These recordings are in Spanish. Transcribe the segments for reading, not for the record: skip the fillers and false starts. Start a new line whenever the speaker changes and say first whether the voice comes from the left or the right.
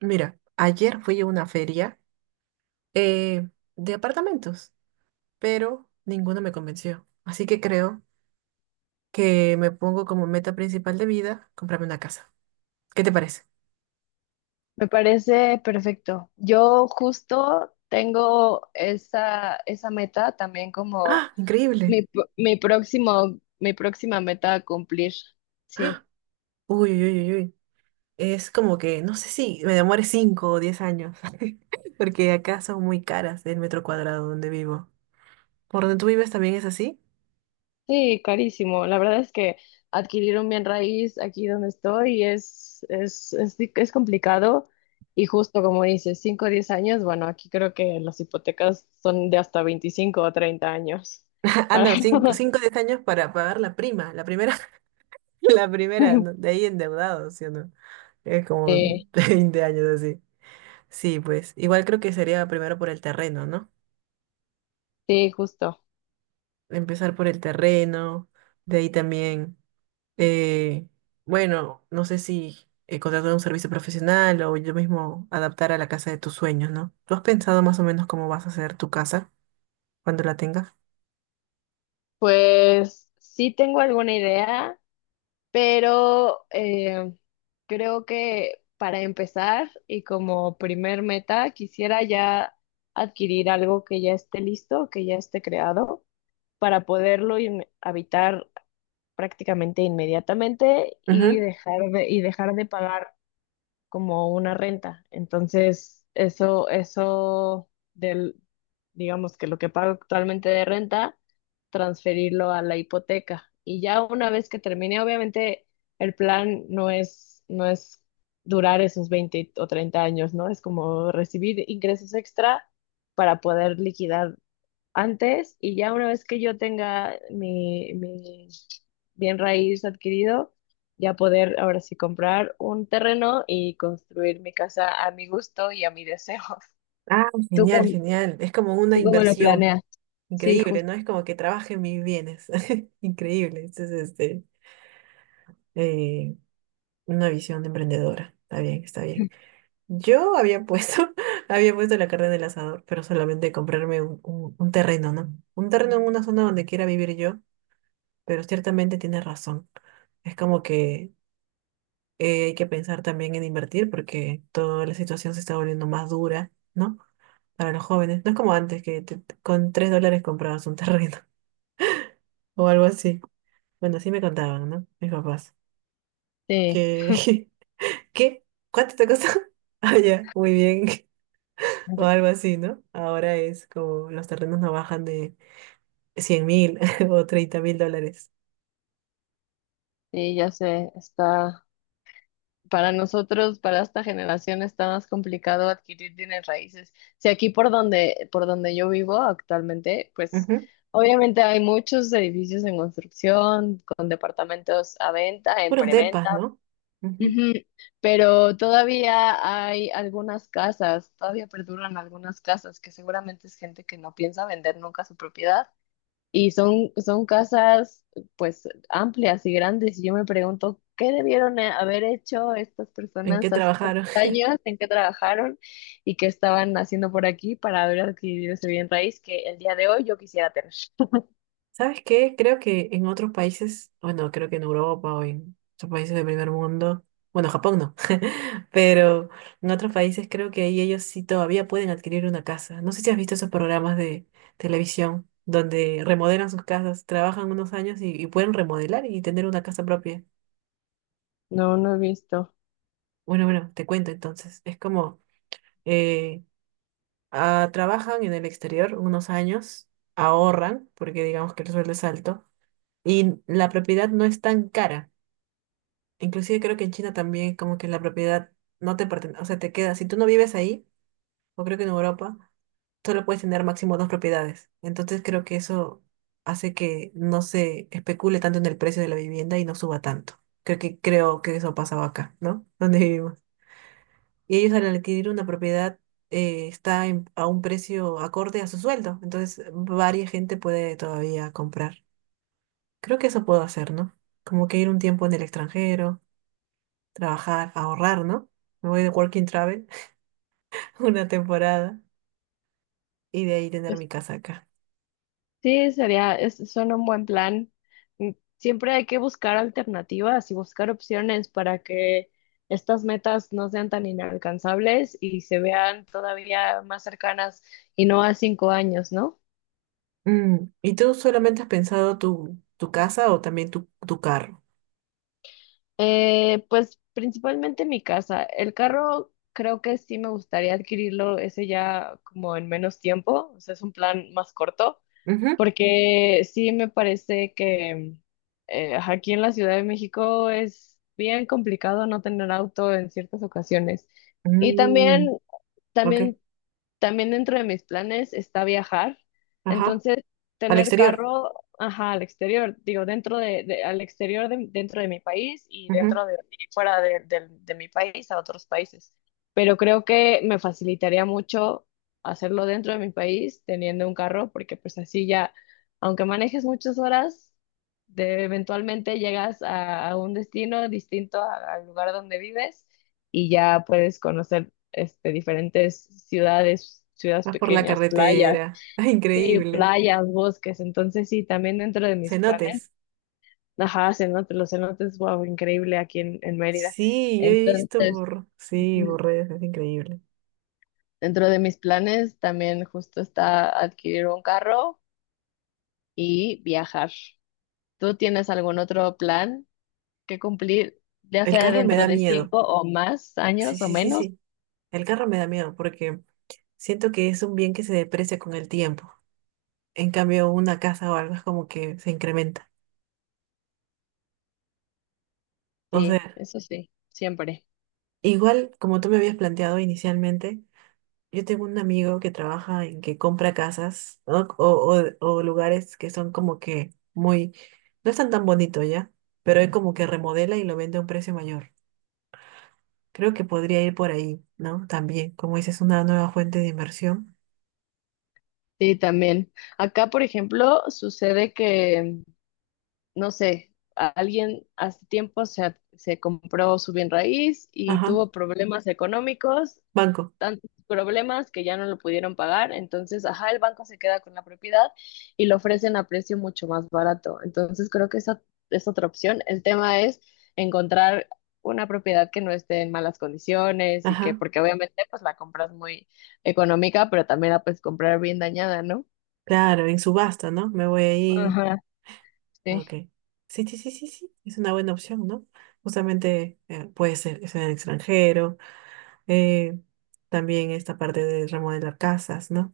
right: Mira, ayer fui a una feria eh, de apartamentos, pero ninguno me convenció. Así que creo que me pongo como meta principal de vida comprarme una casa. ¿Qué te parece?
left: Me parece perfecto. Yo justo tengo esa meta también como
right: ¡Ah! Increíble.
left: mi próximo, mi próxima meta a cumplir. Sí,
right: Uy, uy, uy, uy, uy. Es como que, no sé si me demore 5 o 10 años, porque acá son muy caras el metro cuadrado donde vivo. ¿Por donde tú vives también es así?
left: sí, carísimo. La verdad es que adquirir un bien raíz aquí donde estoy es complicado y justo como dices, 5 o 10 años, bueno, aquí creo que las hipotecas son de hasta 25 o 30 años.
right: Ah,
left: Para...
right: no, cinco, o 10 años para pagar la primera, la primera, ¿no? De ahí endeudados, ¿sí o no? Es como
left: Sí,
right: 20 años así. Sí, pues igual creo que sería primero por el terreno, ¿no?
left: sí, justo.
right: Empezar por el terreno, de ahí también, eh, bueno, no sé si contratar un servicio profesional o yo mismo adaptar a la casa de tus sueños, ¿no? ¿Tú has pensado más o menos cómo vas a hacer tu casa cuando la tengas?
left: Pues sí tengo alguna idea, pero creo que para empezar y como primer meta quisiera ya adquirir algo que ya esté listo, que ya esté creado, para poderlo habitar prácticamente inmediatamente y
right: Ujú.
left: y dejar de pagar como una renta. Entonces, eso del, digamos que lo que pago actualmente de renta, transferirlo a la hipoteca. Y ya una vez que termine, obviamente el plan no es durar esos 20 o 30 años, ¿no? Es como recibir ingresos extra para poder liquidar antes y ya una vez que yo tenga mi bien raíz adquirido, ya poder ahora sí comprar un terreno y construir mi casa a mi gusto y a mi deseo.
right: Ah,
left: ¿Tú
right: genial,
left: cómo,
right: genial. Es como una
left: ¿tú cómo lo
right: inversión.
left: planeas? Sí,
right: Increíble,
left: justo.
right: ¿no? Es como que trabaje en mis bienes. Increíble. Entonces, este, eh, una visión de emprendedora. Está bien, está bien. Yo había puesto, había puesto la carne en el asador, pero solamente comprarme un terreno, ¿no? Un terreno en una zona donde quiera vivir yo, pero ciertamente tienes razón. Es como que hay que pensar también en invertir porque toda la situación se está volviendo más dura, ¿no? Para los jóvenes. No es como antes que con $3 comprabas un terreno o algo así. Bueno, así me contaban, ¿no? Mis papás.
left: Sí,
right: Que, ¿qué? ¿Cuánto te costó? Ah, ya, muy bien, o algo así, ¿no? Ahora es como los terrenos no bajan de 100.000 o $30.000.
left: Sí, ya sé, está. Para para esta generación, está más complicado adquirir bienes raíces. Si aquí por donde yo vivo actualmente, pues
right: Ujú.
left: obviamente hay muchos edificios en construcción, con departamentos a venta, en
right: Puros depas,
left: preventa,
right: ¿no? Ujú.
left: ujú, pero todavía hay algunas casas, todavía perduran algunas casas que seguramente es gente que no piensa vender nunca su propiedad y son casas pues amplias y grandes. Y yo me pregunto, ¿qué debieron haber hecho estas
right: ¿En qué
left: personas hace tantos
right: trabajaron?
left: años? ¿En qué trabajaron? ¿Y qué estaban haciendo por aquí para haber adquirido ese bien raíz que el día de hoy yo quisiera tener?
right: ¿Sabes qué? Creo que en otros países, bueno, creo que en Europa o en otros países del primer mundo, bueno, Japón no, pero en otros países creo que ahí ellos sí todavía pueden adquirir una casa. No sé si has visto esos programas de televisión donde remodelan sus casas, trabajan unos años y pueden remodelar y tener una casa propia.
left: No, no he visto.
right: Bueno, bueno, te cuento entonces. Es como, eh, trabajan en el exterior unos años, ahorran, porque digamos que el sueldo es alto, y la propiedad no es tan cara. Inclusive creo que en China también como que la propiedad no te pertenece, o sea, te queda, si tú no vives ahí, o creo que en Europa, solo puedes tener máximo dos propiedades. Entonces creo que eso hace que no se especule tanto en el precio de la vivienda y no suba tanto. Creo que eso pasaba acá, ¿no? Donde vivimos. Y ellos al adquirir una propiedad está a un precio acorde a su sueldo, entonces varia gente puede todavía comprar. Creo que eso puedo hacer, ¿no? Como que ir un tiempo en el extranjero, trabajar, ahorrar, ¿no? Me voy de Working Travel una temporada y de ahí tener mi casa acá.
left: Sí, suena un buen plan. Mm, siempre hay que buscar alternativas y buscar opciones para que estas metas no sean tan inalcanzables y se vean todavía más cercanas y no a cinco años, ¿no?
right: ¿Y tú solamente has pensado tu casa o también tu carro?
left: Pues principalmente mi casa. El carro creo que sí me gustaría adquirirlo ese ya como en menos tiempo, o sea, es un plan más corto.
right: Ujú.
left: Porque sí me parece que aquí en la Ciudad de México es bien complicado no tener auto en ciertas ocasiones. Y
right: Mm,
left: también,
right: ok,
left: también también dentro de mis planes está viajar,
right: ajá,
left: entonces
right: al
left: tener
right: exterior.
left: carro, ajá, al exterior, digo, al exterior dentro de mi país y
right: Ujú.
left: dentro de y de mi país a otros países. Pero creo que me facilitaría mucho hacerlo dentro de mi país teniendo un carro, porque pues así ya, aunque manejes muchas horas, eventualmente a un destino distinto al lugar donde vives y ya puedes conocer este, diferentes ciudades, ciudades
right: Vas por la
left: pequeñas, playas,
right: carretera,
left: sí,
right: increíble.
left: playas, bosques. Entonces, sí, también dentro de mis planes,
right: Cenotes.
left: ajá, cenotes, los cenotes, wow, increíble aquí en Mérida.
right: Sí, yo he visto
left: Entonces,
right: por, sí,
left: ujú,
right: por redes, es increíble.
left: dentro de mis planes también justo está adquirir un carro y viajar. ¿Tú tienes algún otro plan que cumplir, ya
right: El
left: sea
right: carro me
left: dentro
right: da
left: de
right: miedo.
left: cinco o más
right: Sí,
left: años o
right: sí, sí,
left: menos?
right: sí. El carro me da miedo porque siento que es un bien que se deprecia con el tiempo. En cambio, una casa o algo es como que se incrementa. O
left: Sí,
right: sea,
left: eso sí, siempre.
right: igual como tú me habías planteado inicialmente, yo tengo un amigo que trabaja en que compra casas, ¿no? O lugares que son como que muy, no están tan bonitos ya, pero él como que remodela y lo vende a un precio mayor. Creo que podría ir por ahí, ¿no? También, como dices, una nueva fuente de inversión.
left: Sí, también. Acá, por ejemplo, sucede que, no sé, alguien hace tiempo se compró su bien raíz y
right: Ajá,
left: tuvo problemas económicos,
right: banco.
left: tantos problemas que ya no lo pudieron pagar. Entonces, ajá, el banco se queda con la propiedad y lo ofrecen a precio mucho más barato. Entonces, creo que esa es otra opción. El tema es encontrar una propiedad que no esté en malas condiciones y que,
right: Ajá,
left: porque obviamente, pues la compras muy económica, pero también la puedes comprar bien dañada, ¿no?
right: claro, en subasta, ¿no? Me voy ahí.
left: Ajá, sí.
right: Ok. Sí, sí, sí, sí, sí. Es una buena opción, ¿no? Justamente puede ser, es en el extranjero. eh, También esta parte de remodelar casas, ¿no?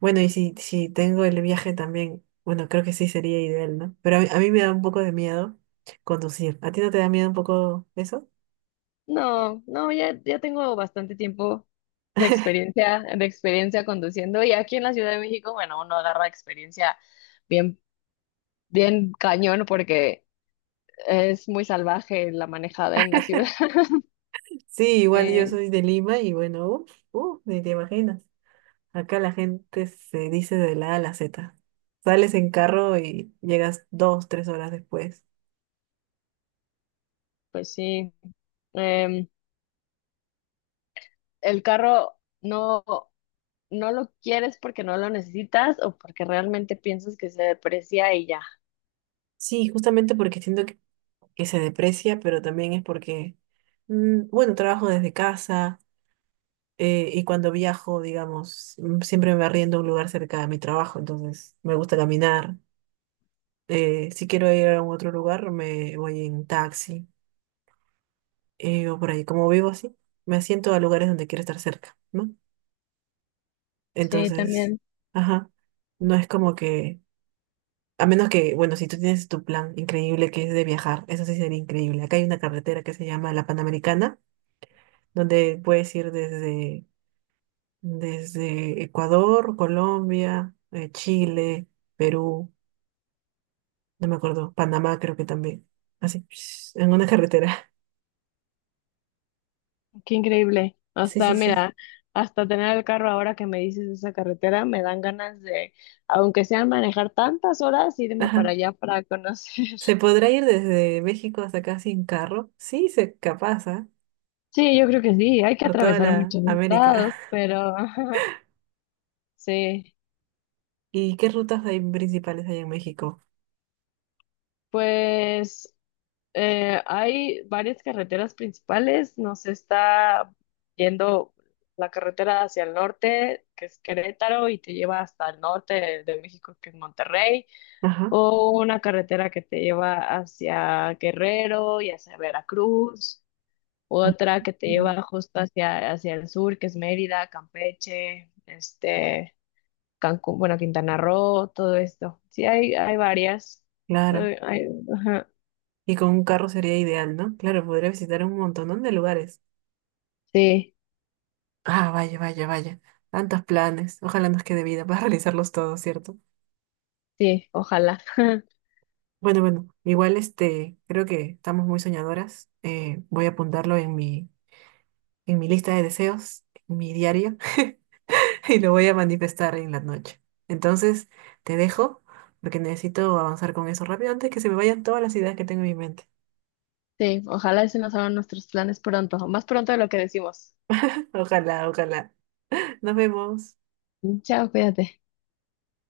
right: Bueno, y si tengo el viaje también, bueno, creo que sí sería ideal, ¿no? Pero a mí me da un poco de miedo conducir. ¿A ti no te da miedo un poco eso?
left: No, no, ya, ya tengo bastante tiempo de experiencia conduciendo. Y aquí en la Ciudad de México, bueno, uno agarra experiencia bien, bien cañón porque es muy salvaje la manejada en la ciudad.
right: Sí, igual yo
left: Sí,
right: soy de Lima y bueno, uff, uff, ni te imaginas. Acá la gente se dice de la A a la Z. Sales en carro y llegas 2, 3 horas después.
left: pues sí. Em, el carro no lo quieres porque no lo necesitas o porque realmente piensas que se deprecia y ya.
right: Sí, justamente porque siento que se deprecia, pero también es porque, bueno, trabajo desde casa y cuando viajo, digamos, siempre me arriendo a un lugar cerca de mi trabajo, entonces me gusta caminar. Si quiero ir a un otro lugar, me voy en taxi. O por ahí, como vivo así, me asiento a lugares donde quiero estar cerca, ¿no?
left: Sí,
right: Entonces,
left: también.
right: ajá, no es como que, a menos que, bueno, si tú tienes tu plan increíble que es de viajar, eso sí sería increíble. Acá hay una carretera que se llama la Panamericana, donde puedes ir desde Ecuador, Colombia, Chile, Perú, no me acuerdo, Panamá creo que también, así, en una carretera.
left: Qué increíble.
right: Sí,
left: Hasta,
right: sí, sí.
left: mira, hasta tener el carro ahora que me dices de esa carretera, me dan ganas de, aunque sea manejar tantas horas, irme para
right: Ajá.
left: allá para conocer.
right: ¿Se podrá ir desde México hasta acá sin carro? Sí, se capaz, ¿ah?
left: Sí, yo creo que sí, hay que
right: Por toda
left: atravesar
right: la
left: muchos
right: América.
left: estados, pero sí,
right: ¿Y qué rutas hay principales hay en México?
left: pues hay varias carreteras principales, nos está yendo la carretera hacia el norte, que es Querétaro, y te lleva hasta el norte de México, que es Monterrey.
right: Ajá.
left: O una carretera que te lleva hacia Guerrero y hacia Veracruz, otra que te
right: Mm.
left: lleva justo hacia el sur, que es Mérida, Campeche, este, Cancún, bueno, Quintana Roo, todo esto. Sí, hay varias.
right: Claro.
left: Soy- hay- ajá.
right: Y con un carro sería ideal, ¿no? Claro, podría visitar un montón de lugares.
left: Sí,
right: Ah, vaya, vaya, vaya. Tantos planes. Ojalá nos quede vida para realizarlos todos, ¿cierto?
left: sí, ojalá.
right: Bueno, bueno, igual este, creo que estamos muy soñadoras. Voy a apuntarlo en mi lista de deseos, en mi diario. y lo voy a manifestar en la noche. Entonces, te dejo porque necesito avanzar con eso rápido antes que se me vayan todas las ideas que tengo en mi mente.
left: Sí, ojalá se nos hagan nuestros planes pronto, más pronto de lo que decimos.
right: Ojalá, ojalá. Nos vemos.
left: Chao, cuídate.